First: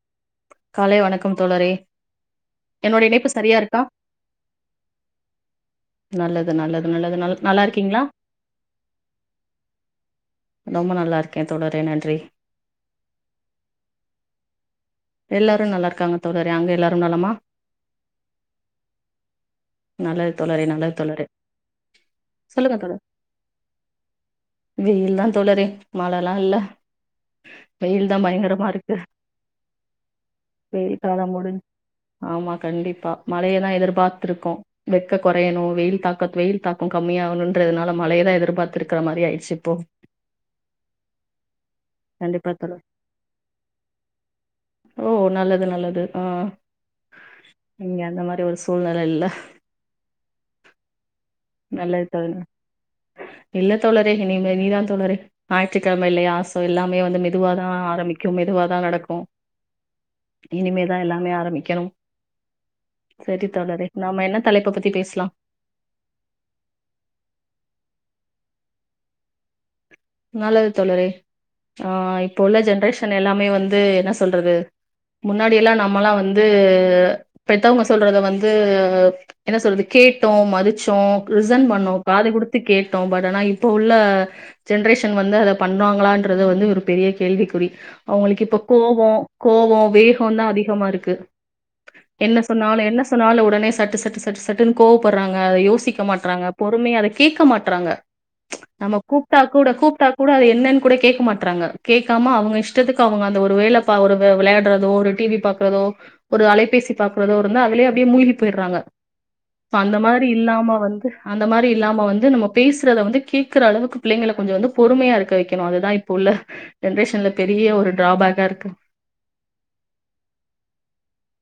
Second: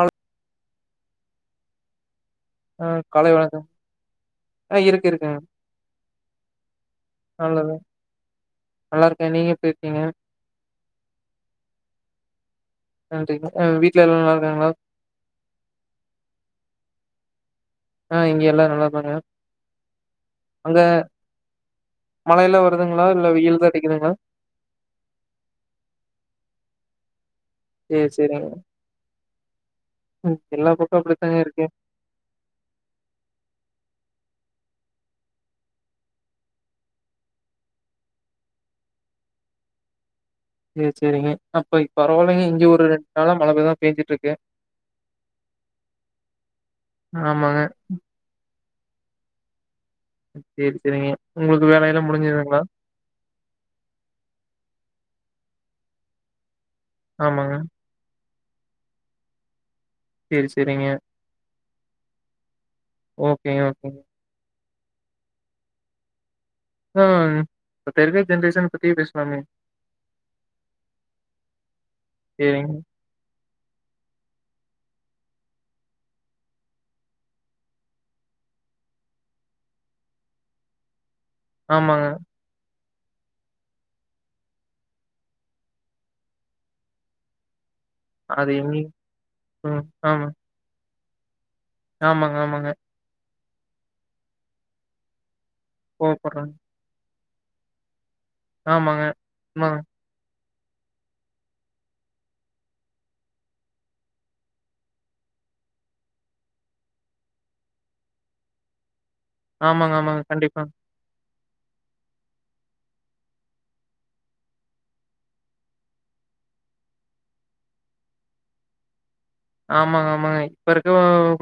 அல் காலை வணக்கம் தோழரே ஆ என்னோட இணைப்பு காலை சரியா வணக்கம் இருக்கா ஆ இருக்கு இருக்குங்க நல்லது நல்லது நல்லது நல் நல்லா நல்லது இருக்கீங்களா நல்லா இருக்க நீங்க எப்டி இருக்கீங்க ரொம்ப நல்லா இருக்கே தோழரே நன்றி நன்றி அ வீட்ல எல்லா நல்லா இருக்காங்களா எல்லாரும் நல்லா இருக்காங்க தோழரே அங்க எல்லாரும் நலமா ஆ இங்க எல்லா நல்லா இருக்காங்க நல்லது தோழரே அங்க நல்லது தோழரே மழையெல்லா சொல்லுங்க தோழர் வருதுங்களா இல்ல வெயில் தா அடிக்குதுங்களா வெயில்தாந் தோழரே மழல்லா இல்ல சேரி வெயில்தா சேரிங்க பயங்குறமா அருக்கு ம் எல்லா வெயில் பக்கம் காலம் அப்டித்தாங்க முடுஞ் இருக்கு ஆமா கண்டிப்பா மழை எல்லா எதுர் பாக் ட்ருக்கோ வெக்க கொறையணு வெயில் தாக்கத் வெயில் தாக்கோ கம்மி ஆகணுன்றதுனால மழையதா எதுர் பாத்துருக்குற மாரி ஆயிருச்சு இப்போ சேர் சேரிங்க அப்பை பரவால்லைங்க கண்டிப்பா இங்கு தோழர் ஒரு ரெண் நாளா மழயேதா பேஞ்சுட்ருக்கு ஓ நல்லது நல்லது ஆ ஆமாங்க நீங்க அந்த மாரி ஒர் சூழ்நெலைல்ல சேரி சேரிங்க உங்களுக்கு வேலையெல்லா நல்லது தோழரே முடிஞ்சதுங்களா இல்ல தோழரே இனிமே நீதா தோழரே ஞாற்றுக்கிழமை இல்லையாஸ் சோ எல்லாமே வந்து ஆமாங்க மெதுவாதா ஆரம்பிக் க்கு மெதுவாதா நடக்கு சேரி சேரிங்க இனிமேதா எல்லாமே ஆரம்பிக்கணும் சேரி ஓகேங்க தோழரே ஓகேங்க நாம என்ன தலைப்பு பத் த்தி பேஸ்லா ஆ இப்ப [unintelligible] பத்தி பேஸ்லாமே நல்லது தோழரே ஆ இப்ப உள்ள சேரிங்க ஜென்ரேஷன் எல்லாமே வந் ந்து என்ன சொல்றது முன்னாடி எல்லாம் நம்மல்லா வந்து பெத்தவங்க சொல்றத வந்து என்ன சொல்றது கேட்டோ மதுச்சோ ரிசன் பண்ணோ ஆமாங்க காது குடுத்து கேட் டோ பட் ஆனா இப்ப உள்ள ஜென்ரேஷன் வந்து அத பண்ணுவாங்களான்றது வந்து ஒரு பெரிய கேள்விக்குறி அவங்களுக்கு அது இப்ப எங்கயு கோவோ கோவோ ம் ஆமா வேகோந்தா அதிகமா இருக் த்து ஆமாங்க என்ன ஆமாங்க சொன்னாலு என்ன சொன்னாலு உடன் மே சட்டு சட்டு சட்டு சட்டுன் கோவப்பர்றாங் ங்க அதை யோசிக்க மாட்றாங்க கோவப்பட்றாங்க பொறுமையே அதைக் கேக்க மாட்டறாங்க ஆமாங்க கூட ஆமாங்க. கூப்டாக் கூடு தா அது என்னன் கூட கேக்க மாட்டறாங்க கேக்காம அவங்க இஷ்டத்துக்கு அவங்க அந்த ஒரு வேல நா ஒரு வெ வெளையாடுறதோ ஒரு டிவி பாக்குறதோ ஒரு அலைபேசி பாக்குறதோ இருந்தா அதுலயே அப்டியே மூழ்கி போயிடுறாங்க சோ ஆமாங்க, அந்த ஆமாங்க. மாரி கண்டிப்பா. இல்லாம வந்து அந்த மாரி இல்லாம வந்து நம்ம பேசுறத வந்து கேக்குற அளவுக்குப் புள்ளைங்கள கொஞ்சோ வந்து பொறுமையா இருக்க வெக்கணு அதுதா இப்ப உள்ள ஜென்ரேஷன்ல பெரிய ஒரு டிராபேக்கா இருக்கு ஆமாங்க ஆமாங்க இப்ப இருக்க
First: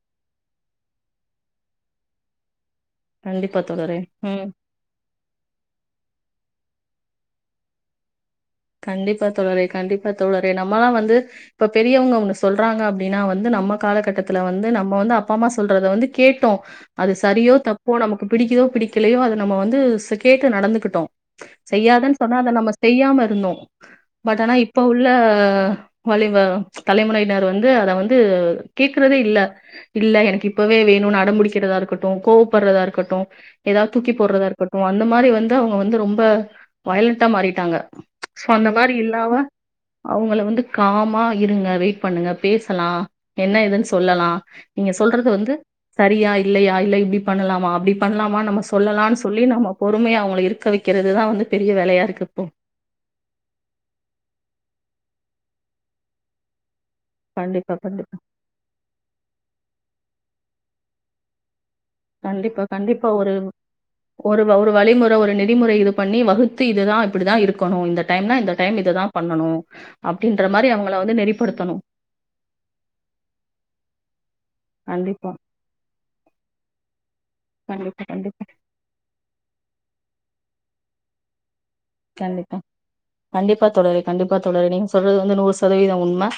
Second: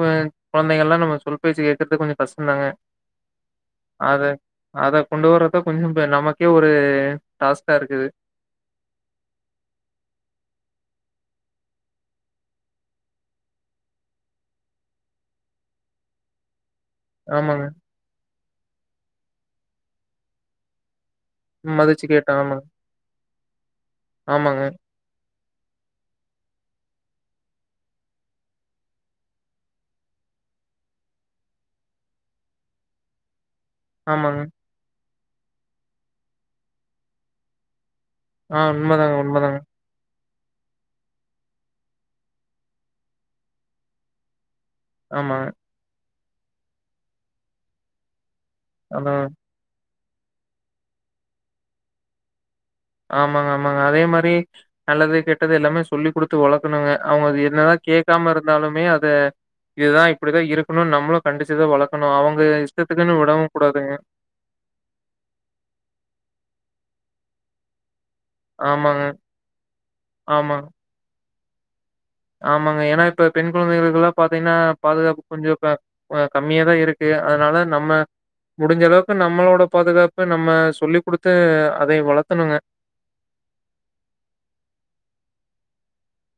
கொழந் கொழந்தைங்கள் எல்லா நம்ம சொல் பேச்சு கேக்குறது கொஞ்சோ கஷ்டந்தாங்க கண்டிப்பா தோழரே அத ம் அத கொண்டு வர்றதா கொஞ்சம் இப்ப நமக்கே ஒரு டாஸ்க்கா இருக்குது கண்டிப்பா தோழரே கண்டிப்பா தோழரே நம்மல்லா வந்து இப்ப பெரியவங்க ஒண்ணு சொல்றாங்க அப்டின்னா வந்து நம்ம காலகட்டத்துல வந்து நம்ம வந்து அப்பா அம்மா சொல்றத வந்து கேட்டோ அது சரியோ ஆமாங்க. தப்போ நமக்கு பிடிக்குதோ பிடிக்கலையோ அத நம்ம வந்து சோ கேட்டு நடந்துகிட்டோ மதிச்சு செய்யாதன் சொன்னா கேட்டோம். அத ஆமாங்க. நம்ம செய்யாம இருந்தோ பட் ஆனா ஆமாங்க. இப்ப உள்ள அ வலைவா தலை முறையினர் வந்து அத வந்து கேக்குறதே இல்ல இல்ல எனக்கு இப்பவே வேணுன் அடம்புடிக்கிறதா இருக்கட்டு கோவப்படுறதா இருக்கட்டு எதாவது தூக்கி ஆமாங்க. போடுறதா இருக்கட்டு அந் அந்த மாரி வந்து அவங்க வந்து ரொம்ப வயிலன்ட்டா மாறிட்டாங்க சோ ஆ அந்த மாரி உண்மதாங்க, இல்லாம உண்மதாங்க. அவங்கள வந்து காமா இருங்க வெயிட் பண்ணுங்க பேசலா என்ன இதுன் சொல்லலா நீங்க சொல்றது ஆமாங்க. வந்து சரியா இல்லையா இல்ல இப்டி பண்ணலாமா அப்டி பண்ணலாமா நம்ம சொல்லாம்னு அதான். சொல்லி நம்ம பொறுமையா அவங்கள இருக்க வக்கிறதுதா வந்து பெரிய வேலையா இருக்கு இப்போ ஆமாங்க ஆமாங்க அதே மாரி நல்லது கெட்டது எல்லாமே சொல்லி குடுத்து வளக்கணுங்க அவங்க அது கண்டிப்பா என்னதா கண்டிப்பா கேக்காம இருந்தாலுமே அத இதுதா இப்டிதா இருக் உ நம்ளு கன்டிச்சுதா வளங் கண்டிப்பா கண்டிப்பா ஒரு ஒரு ஒரு வழிமுற ஒரு நெறிமுறை இது பண்ணி வகுத்து இதுதா இப்படித்தா இருக்கணு இந்த டைம்னா இந்த டைம் இது ஆமாங்க. தா பண்ணனு அப்டின்ற ஆமா. மாரி அவங்கள வந்து நெரி படுத்தணு ஆமாங்க ஏன்னா இப்ப பெண் குழந்தைகளுக்குலா பாத்தீங்னா பாதுகாப்பு கண்டிப்பா கொஞ்சோ ப கம்மியா தா இருக்கு அதனால நம்ம கண்டிப்பா கண்டிப்பா முடிஞ்சளவுக்கு நம்மளோட பாதுகாப் இப்ப நம்ம சொல்லி குடுத்து அதை வளர்த்தணுங்க. கண்டிப்பா கண்டிப்பா தோழரே கண்டிப்பா தோழரே நீங்க சொல்றது வந்து நூறு ச சதவீதோ உண்ம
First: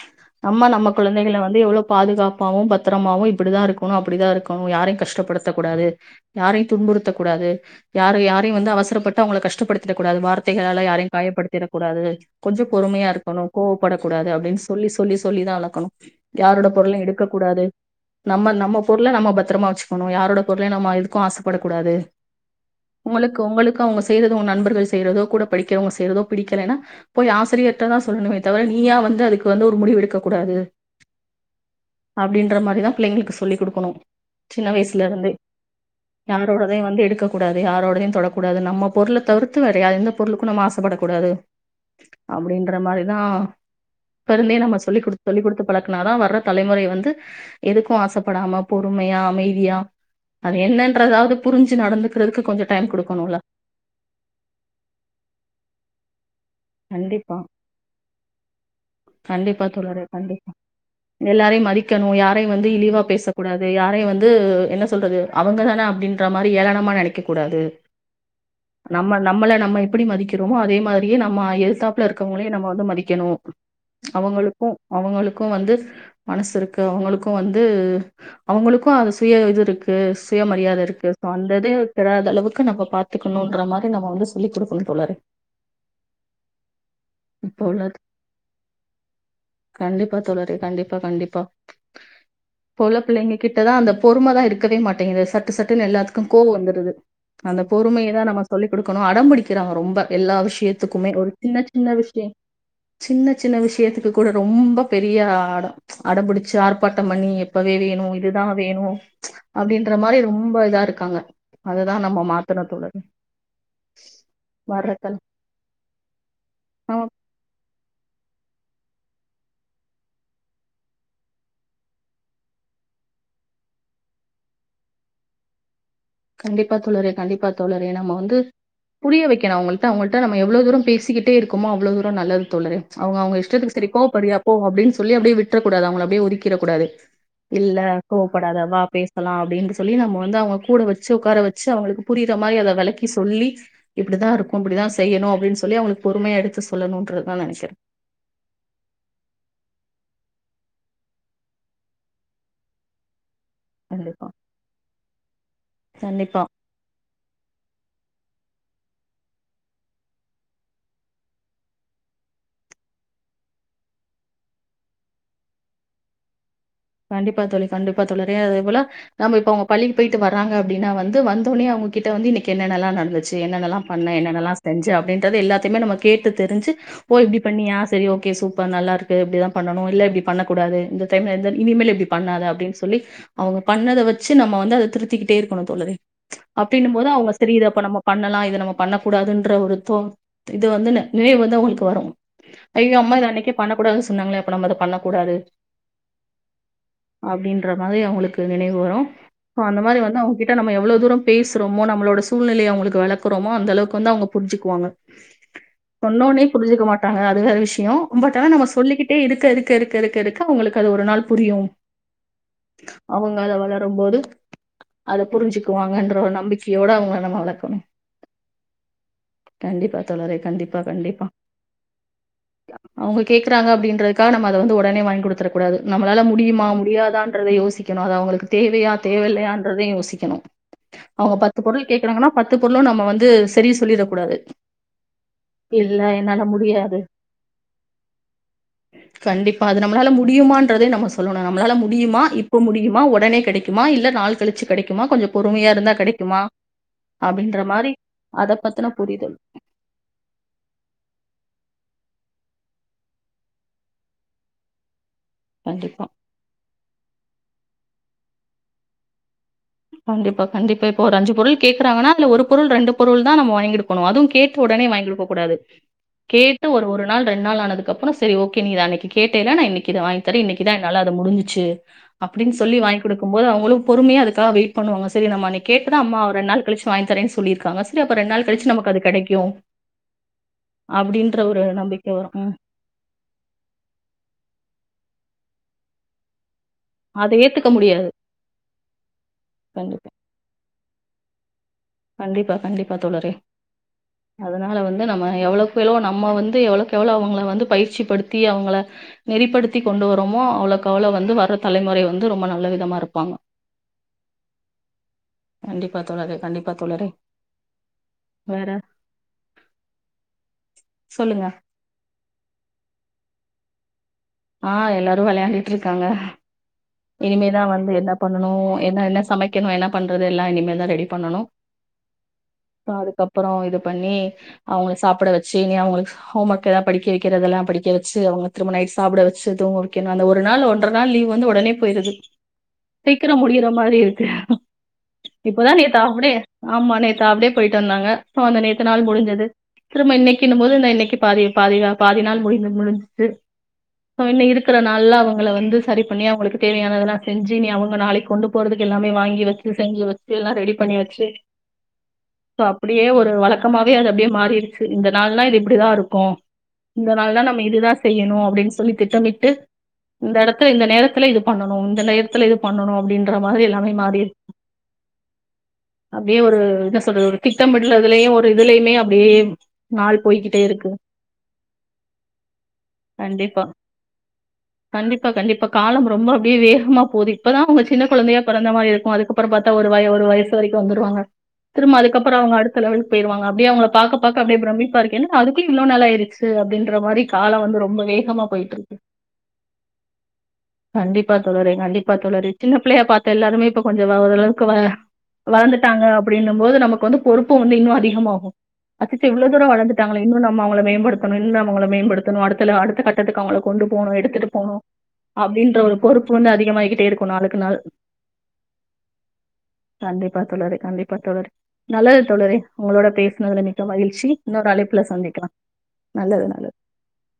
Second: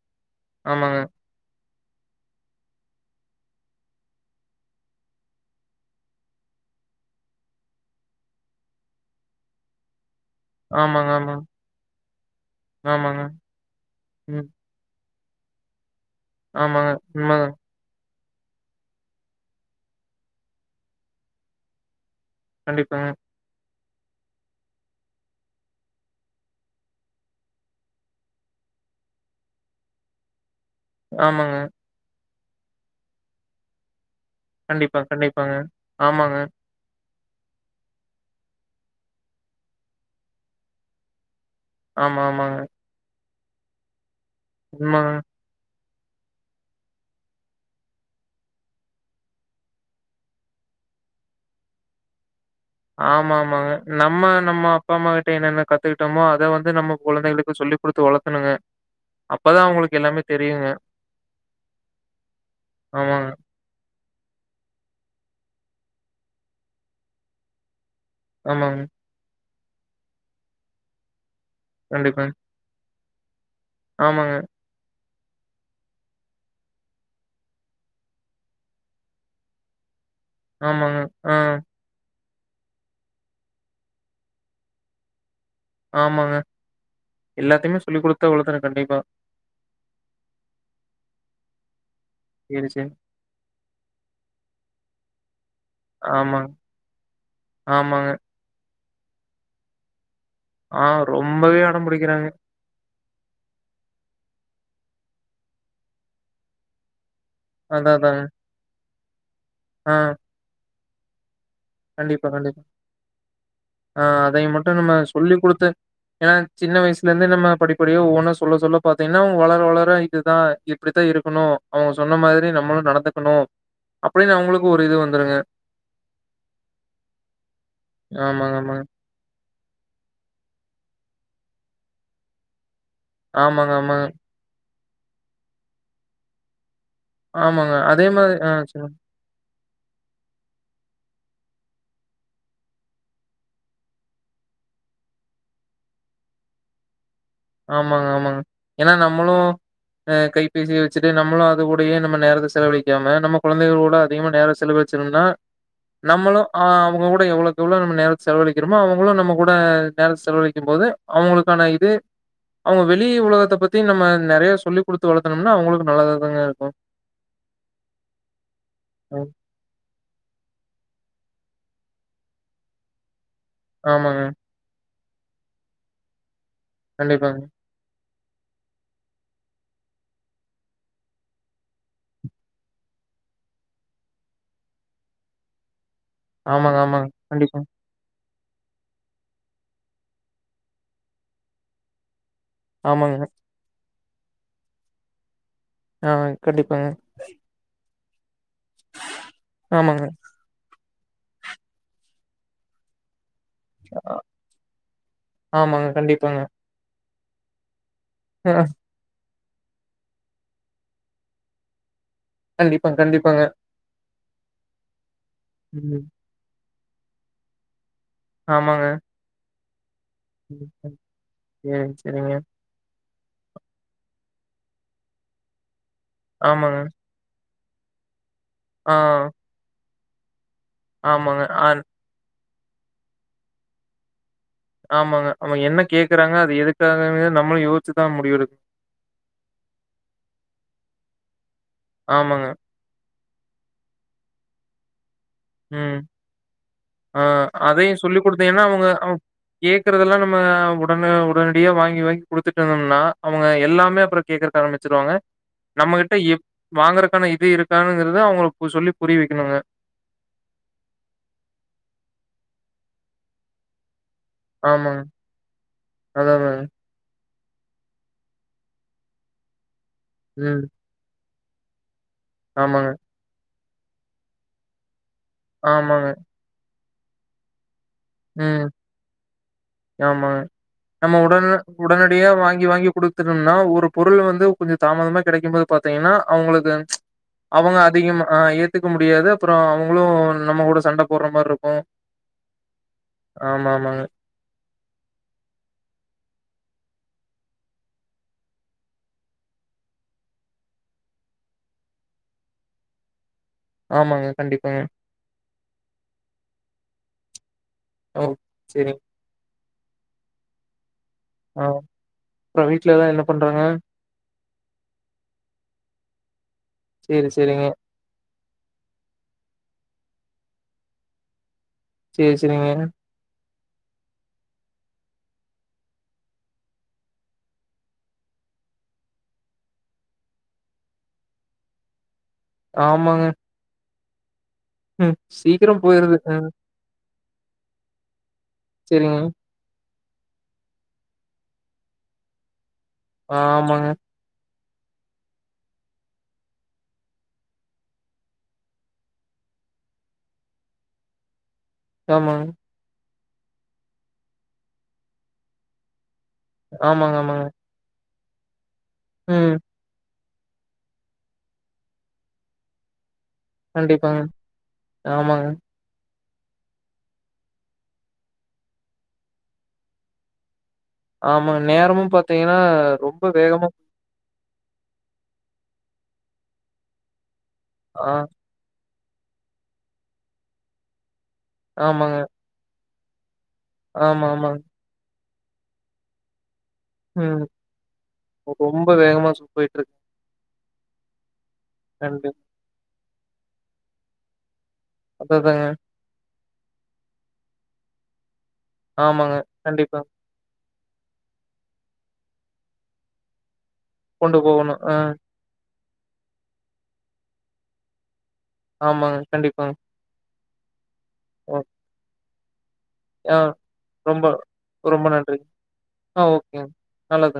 நம்ம நம்ம ஆமாங்க. குழந்தைகள வந்து எவ்ளோ பாதுகாப்பாவு பத்திரமாவு இப்படிதா இருக்கணு அப்படிதா இருக்கணு யாரையு கஷ்டப்படுத்தக் கூடாது யாரையு துன்புறுத்தகூடாது யாரு யாரையு வந்து அவசரப்பட்டு அவங்கள கஷ்டப்படுத்திடகூடாது வார த்தைகளால ஆமாங்க, யாரையு ஆமாங்க. காயப்படுத்திட கூடாது கொஞ்ச பொறுமையா ஆமாங்க. இருக்கணு கோவப்பட கூடாது ம். அப்டின்னு சொல்லி சொ சொல்லி சொல்லி தா வளக்கணு யாரோட ஆமாங்க. பொருளயு எடுக்க உண்மதாங்க. கூடாது நம்ம நம்ம பொருள நம்ம பத்திரமா வச்சுக்கணு யாரோட பொருலயு நம்ம எதுக்கு ஆசப்பட கூடாது கண்டிப்பாங்க. உங்களுக்கு உங்களுக் க அவங்க செய்றதோ உங்க நண்பர்கள் செய்றதோ கூட படிக்கிறவங்க செய்றதோ பிடிக்கலன்னா போய் ஆசிரியர்ட தா சொல்லணுமே தவிர நீயா வந்து அதுக்கு வந்து ஒரு முடிவு எடுக்க கூடாது ஆமாங்க அப்டின்ற மாரி தா பிள்ளைங்களுக்கு சொல்லி குடுக்கணு சின்ன கண்டிப்பா, வயசுல இருந்தே கண்டிப்பாங்க. ஆமாங்க. யாரோடதே வந்து எடுக்க கூடாது யாரோடதயு தொடக்கூடாது நம்ம பொருள தவிர்த்து வேற எந்த பொருளுக்கு நம்ம ஆசப்படக்கூடாது ஆமா, ஆமாங்க. அப்டின்ற மாரிதா இப்ப இருந்தே நம்ம சொல்லி உண்மதாங்க. குடுத்து சொல்லி குடுத்து பழக்குனாதா வர்ற தலைமுறை வந்து எதுக்கு ஆசப்படாம பொறுமையா அமைதியா அது என்னன்றதாவது புரிஞ்சு நடந்துக்கிறதுக்கு கொஞ்ச டைம் ஆமா குடுக்கணுல்ல ஆமாங்க நம்ம நம்மோ அப்பா அம்மா கிட்ட என்னென்ன கத்துக்கிட்டோமோ அ கண்டிப்பா கண்டிப்பா அப்பதான் அவங்களுக்கு தோழரே எல்லாமே கண்டிப்பா தெரியுங்க. எல்லாரையு மதிக்கணு யாரையு வந்து இழிவா ஆமாங்க. பேசக் கூடாது யாரையு வந் து என்ன சொல்றது அவுங்கதான அப்டின்ற மாரி ஏளனமா நெனைக்கக் கூடாது ஆமாங்க. நம்ம நம்மள நம்ம எப்பிடி மதிக்கிறோமோ அதே மாரியே நம்ம எதுத்தாப்ல கண்டிப்பாங்க. இருக்கவங்களயு நம்ம வந்து மதி க்கணு ஆமாங்க. அவங்களுக்கு அவங்களுக் கு வந்து மனசு இருக்கு அவங்களுக்கு வந்து அவங்களுக்கு அது சுய இது இருக்கு சுய மரியாத ஆமாங்க. இருக்கு சோ ஆ, அந்த இது தெரியா த அளவுக்கு நம்ம பாத்துக்கணுன்ற மாரி நம்ம வந்து சொல்லி குடுக்கணு தோழரே ஆமாங்க இப்ப எல்லாத்தையுமே உள்ளது சொல்லிக் குடுத்துதா வளத்தணு கண்டிப்பா சரி, இப்போ சரி. உள்ள பிள்ளைங்க கிட்டதா அந்த பொறுமதா இருக்கவே மாட்டேங்குதே சட்டு சட்டுன்னு எல்லாத்துக்கு ஆமாங்க, கோவோ வந்துருது அந்த ஆமாங்க. பொறுமையதா நம்ம சொல்லி குடுக்கணு அடம் புடிக்கிறாங்க ரொம்ப எல்லா விஷய ஆ த்துக்குமே ஒரு சின்ன ரொம்பவே அடம் சின்ன விஷயோ பிடிக்கிறாங்க. சின்ன சின்ன விஷயத்துக் கு கூட ரொம்ப பெரிய ஆ அடோ அடம்புடிச்சு ஆர்ப்பாட் டம் பண்ணி இப்பவே அதான், வேணு அதாங்க. இதுதா வேணு [inaudible] அப்டின்ற ஆ, மாரி ரொம்ப இதா இரு க்காங்க கண்டிப்பா கண்டிப்பா ஆ அதய மட்டு வர்ற நம்ம கால் சொல்லி கு டுத்து ஏன்னா சின்ன ஆமா வயசுல இருந்த நம்ம படிப்படியா ஒவ்வொன்னா சொல்ல சொல்ல பாத்தீங்ன்னா அவங்க வளர வளர இதுதா இப்பிடித்தா இருக்கணு அவங்க சொன்ன மாதிரி நம்மளு நடந்துக்கணு அப்பிடின்னு அவங்களுக்கு ஒரு இது வந்துருங்க கண்டிப்பா தோழரே கண்டிப்பா தோழரே நம்ம வந்து ஆமாங்க, ஆமாங்க. புரிய வைக் கணு அவங்கள்ட்ட அவங்கள்ட்ட நம்ம எவ்ளோ தூரோ பேசிக்கிட்டே இருக்கமோ அவ்ளோ தூரோ நல்லது தோழரே அவங்க அவங்க ஆமாங்க, இஷ்டத்துக்கு சரி ஆமாங்க. கோவப்படறியா போ அப்டின் சொல்லி அப்டியே வி்ட்றக்கூடாது அவங்கள அப்டியே ஒதுக்கிற கூடாது ஆமாங்க. இல்ல அதே மாரி ஆ கோவப்படாத வா சொல்லுங்க. பேசலா அப்டின்டு சொல்லி நம்ம வந்து அவங்க கூடு வச்சு வச்ச உக்கார வச்சு அவங்களுக்கு புரியிகிற மாதிரி அதை விளக்கி சொல்லி இப்படிதா இருக்கு இப்படிதா செய்யணு அப்படின்னு சொல்லி அவங்களுக்கு பொறுமையா எடுத்து சொல்லணும்ன்றது ஆமாங்க ஆமாங்க ஏன்னா நம்மளு அ கைபேசிய வச்சிட்டு நம்மளு அது கூடயே நம நேரத்த செலவழிக்காம நம்ம கொழந்தைகளோட கண்டிப்பா அதிகமா நேரோ செலவச்சனா நம்மளு கண்டிப்பா ஆ அவங்கூட எவ்வளவுக் எவளவோ நம்ம நேரத்த செலவழிக்கிறமோ அவங்களு நம்ம கூட நேரத்த செலவழிக்கு போது அவங்களுக்கான இது அவங்க வெளி உலகத்த பத்தி நம்ம நிறைய சொல்லிக் கொடுத்து வளர்த்தனோம்னா அவங்களுக்கு நல்லதா தங்க இருக்கு கண்டிப்பா தோழரே கண்டிப்பா தோழரே அதே போல ம் நம்ம இப்ப அவங்க பள்ளிக்கு போயிட்டு வராறங்க அப்டின்னா வந்து வந்தோடனே அவங்ககிட்ட வந்து இனைக்கு என்னெனலா நடந்துச்சு என்னெல்லா பண்ண ஆமாங்க என்னெல்லா செஞ்ச அப்படின்னு அதாது எல்லத்தமே நம கேட்டு தெரிஞ்சு ஓ இப்டி கண்டிப்பாங்க பண்ணியா சரி ஓகே ஓகே சூப்பர் நல்லா இருக்கு அப்டிதா பண்ணணு இல்ல இப்டி பண்ணக் கூடாது இந்த டைம்ல எந்த இனிமேல் இப்டி பண்ணாத அப்டின்னு சொல்லி அவங்க பண்ணத வச்சு நம்ம வந்து அத திருத்திக்கிட்டே இருக்கணு தோழரே ஆமாங்க அப்டின்ம் போது ஆமாங்க அவங்க சரி கண்டிப்பா இதப்ப நம்ம பண்ணலா இத நம்ம பண்ணக்கூடாதுன்ற ஒரு தோ இது வந்து நிறைவு வந்து அவங்களுக்கு வரு அயோ அம்மா ஆமாங்க இத அன்னக்கே பண்ண கூடாதுசொ சொன்னாங்களா இப்ப நம்ம அத பண்ண கூடாது ஆ கண்டிப்பாங்க மாதிரி அவங்களுக்கு நினைவு வரு ஹ அந்த மாதிரி ஆமாங்க வந்து அவங்ககிட்ட நம்ப அவ்வளவு தூரோ பேசுறோமோ நம்மளோட சூழ்நிலைய அவங்களுக்கு விளக் குரமோ அந்த அளவுக்கு வந்து ஆ அவங்க புரிஞ்சுக்குவாங்க ஆமாங்க கண்டிப்பாங்க சொன்னோடனே புரிஞ்சுக்க மாட் அதாங்க அது வேற விஷயோ ஒன்பது தட ஆ நம்ம சொல்லிக்கிட்டே இரு இருக்க இருக்க இருக்க இருக்க அங்களுக்கு அது ஒரு நாள் புரியு கண்டிப்பா அவங்க கண்டிப்பாங்க அத வளரு போது அத ம் புரிஞ்சுக்குவாங்கன்ற ஒரு நம்பிக்க பியோட அவங்கள நம்ம வளர்க்கணு ஆமாங்க கண்டிப்பா தோழரே ம் கண்டிப்பா ம் கண்டிப்பா சேரிங்க சேரிங்க அ அவங்க கேக்குறாங்க அப்டின்றதுக்காக நம்ம அத வந்து ஒடனே வாங்கி குடுத்தர கூடாது நம்மளால முடியுமா ஆமாங்க முடியாதான்றத யோஸ் சிக்கணு அது அவங்களுக்கு தேவையா ஆ தேவையில்லையான்றதையு யோசி கெணு அவங்க ஆமாங்க. பத்து ஆன் பொருள் கேக்குறாங்கன்னா பத்து பொருளு நம்ம வந்து செரி சொல்லிரக் கூடாது ஆமாங்க அவ என்ன கேக்குறாங்க அது முடியாது எதுக்காகன்னு நம்மளு யோசுச்சுதா முடிவெடுக்கு ன்றதெ நம்ம சொல்லணு நம்மளால முடியுமா இப்போ முடியுமா ஒடனே கொடைக்குமா இல்ல நாள் கழுச்சு கெடைக்குமா கொஞ்சோ பொறுமையா இருந்தா ம் கெடைக்குமா ஆ அப்டின்ற மாரி அதையு சொல்லி அத குடுத்தீங்கன்னா அவங்க பத்தின அவ் புரிதல் கேக்குறதெல்லா நம்ம உடனே உடனடியா வாங்கி வாங்கி குடுத்துட்டு வந்தோம்னா அவங்க எல்லாமே அப்புறோ கேக்குறக்கு ஆரம்பிச்சுருவாங்க கண்டிப்பா நம்மகிட்ட எஎப் வாங்குறக்கான இது இருக் காணுங்கறத அவங்களுக்கு சொல்லி புரிய வெக்கணுங்க கண்டிப்பா கண்டிப்பா ஒரு அஞ்சு பொருள் கேக்குறாங்கன்னா இல்ல ஒரு பொருள் ரெண்டு பொருள் தா நம்ம வாங்கிடு பனு அதும் கேட்ட ஒடனே ஆமாங்க. வாங்கி குடுக்கக் கூடாது அதான், அதாங்க. கேட்டு ஒரு ஒரு நாள் ரெண் நாள் ஆனதுக்கப்புறோ சேரி ஓகே நீ அன்னைக்கு கேட்டைல நா இன்னிக் க்கி இது வாங்கி தார ம். இன்னிக்குதா என்னால அத முடுஞ்சுச் ச்சு அப்டின் சொல்லி ஆமாங்க, வாங்கி குடுக்கும் போது அவங்களு பொறுமையா அதுக்காக வெய்ட் பண்ணுவாங்கஸ் சேரி நம்ம அன்னைக் கேட்டத ஆமாங்க. அம்மா அவ ரெண்டு நாள் கழுச்சு வாங்கி தரேன் சொல்லிருக்காங்கஸ் ம் ஆமாங்க நம்ம அப்டின்ற உடனே ஒரு நம்பிக்க உடனடியா வரு ம் வாங்கி வாங்கி குடுத்துட்டம்னா ஒரு பொருள் வந்து கொஞ்சோ தாமதமா கெடைக்கும்போது பாத்தீங்கன்னா அவங்களுக்கு அத ஏத்துக்க அவுங்க முடியாது அதிகமா அ ஏத்துக்க முடியாது அப்புறோ அவங்களு கண்டிப்பா நம்ம கூட சண்டப் போடுற மார் இருக்கு கண்டிப்பா கண்டிப்பா பா தோழறே ஆமா ஆமாங்க அதனால வந்து நம்ம எவ்வளவுக்எவ்ளவோ நம்ம வந்து எவ்வளோவுக்கு எவ்வளோவ் அவங்கள வந்து பயிற்சிப்படுத்தி அவங்கள நெறிப்படுத்தி கொண்டு வரோமோ அவ்வளவுக்கு அவ்வளவு வந்து வர்ற தலைமுறை வந்து ரொம்ப நல்ல விதமா இருப்பாங்க ஆமாங்க கண்டிப்பாங்க கண்டிப்பா தோழறே கண்டிப்பா பாத் தோழறே ஓ சேரி சொல்லுங்க ஆ அப்ற வீட்லல்லா என்ன பண்றாங்க ஆ எல்லாரு வெளயாண்டுட்டு இருக்காங்க சேரி இனிமேதா சேரிங்க வந்து என்னா பண்ணனு என்ன என்னா சமைக்கனு என்னா பண்றது எல்லா இனிமேல் தா ரெடி பண்ணனு சேரி சேரிங்க அதுக்கப்புற இது பண்ணி அவுங்கள சாப்ட வச்சு இனி அவுங்களுக்கு கோம்வொர்க் எதா படிக்க வக்கிறதெல்லா படிக்க வச்சு அவுங்க திரும்ப நைட் சாப்ட வச்சு துங்க வக்கனு அது ஒரு நாள் ஒன்றரை நாள் லீவ் வந்து ஒடனே போயிருது ஆமாங்க சீக்கிரம் முடியிற மாதிரி இரு [unintelligible] ம் இப்பதா சீக்கிரோ நேத்து போயிருது ஆஃப்டே ம் ஆமா நேத்து ஆஃப்டே போயிட்டு வந்தாங்க சோ அந்த நேத்த நாள் சேரிங்க முடிஞ்சது திரும்ப இன்னைக்குன்னும்போது இந்த இன்னைக்கு பாதி பாதி பாதி நாள் முடி மு இது ஆமாங்க சோ இன்ன இருக்கு இருக்குற நாள்ல அவுங்கள வந்து சரி பண்ணி அவுங்களுக்கு தேவையானதெல்லா செஞ்சு நீ அவுங்க நாளைக்கு கொண்டு போறதுக்கு எல்லாமே வாங்கி வச்சு செஞ்சு வச்சு எல்லா ரெடி பண்ணி வச்சு ஆமாங்க சோ அப்புடியே ஒரு இது வழக்கமாவே அது அப்டியே மாறிடுச்சு இந்த நாள்ல்லா இது இப்டிதா இருக்கு இந்த ஆமாங்க நாள் தா ஆமாங்க நம்ம இதுதா செய்யணு அப்டின் சொ சொல்லி திட்டமிட்டு ம் இந்த எடத்துல இந்த நேரத்துல இது பண்ணனு இந்த நேரத்ல இது பண்ணனு அப்டின் மாதிரி எல்லாமே கண்டிப்பாங்க மாறிரு ஆமாங்க அப்டியே ஒரு என்ன சொல்றது ஒரு திட்டமிடுறதுலயு ஒரு இதுலயுமே அப்டியே நாள் போய்கிட்டே இருக்கு ஆமா நேரமு பாத்தீங்கன்னா ரொம்ப வேகமா ப்பா கண்டிப்பா காலமு ரொம்ப அப்பிடியே வேகமா போது இப்பதா அவங்க சின்ன ஆ கொழந்தையா பிறந்த மாரி இருக் போ அதுக்கப்புறோ பாத்தா ஒரு வாய ஒரு வயசு வரைக்கு வந்துருவாங்க திரும்ப ஆமாங்க அதுக்கப்புறோ அவுங்க அடுத் த்த லெவலுக்கு போயிருவாங்க ப்பிடியே அவுங்கள பாக்க ஆமா பாக்க அப்பிடியே ஆமாங்க பிரமிப்பா இருக்கே அதுக்குலி இவ்ளோ நாலாயிரிச்சி து அப்பிடின்ற மாரி ம் கால வந்து ரொம்ப வேகமா போயிட்டு ரொம்ப இருக்கு வேகமா போயிட்டு இருக்கு கண்டிப் ப்பா தோழரே கண்டிப்பா கண்டிப் தோழரே சின்ன பிள்ளையா பாத் ட்ட எல்லாருமே இப்ப கொஞ்ச வவதெல்லா க்குவ அதா அதாங்க வளந்துட்டாங்க அப்பிடின்னு போது நமக்கு வந்து பொறுப்பு வந்து இன்னு அதிகமாகு அச்சச்சோ ஆமாங்க இவ்ளோ தூரோ கண்டிப்பா வளந்துட்டாங்களே இன்னு நம்ம மேம்படுத்தனு இன்னு அவுங்கள மேம்படுத்தனு அடுத்தத்ல அடுத்த கட்டத்துக்கு அவுங்கள கொண்டு போணு கொண்டு எடுத்துட்டு போணு போகணு ஆ அப்பிடின்ற ஒரு பொறுப்பு வந்து அதிகமாகிட்டே இருக்கு நாளுக்கு நாள் ஆமாங்க கண்டிப்பாங் போலா தோழரே கண்டிப் ப்பா தோழரே நல்ல தோழரே உங்களோட ஆ பேசுனதுல மிக்க ரொம்ப மகிழ்ச்சி இன்னொரு அழைப்புல ரொம்ப நன்றிங்க. சந்திக்கலா ஆ நல்லது ஓகேங்க. நல்லது நல்லது.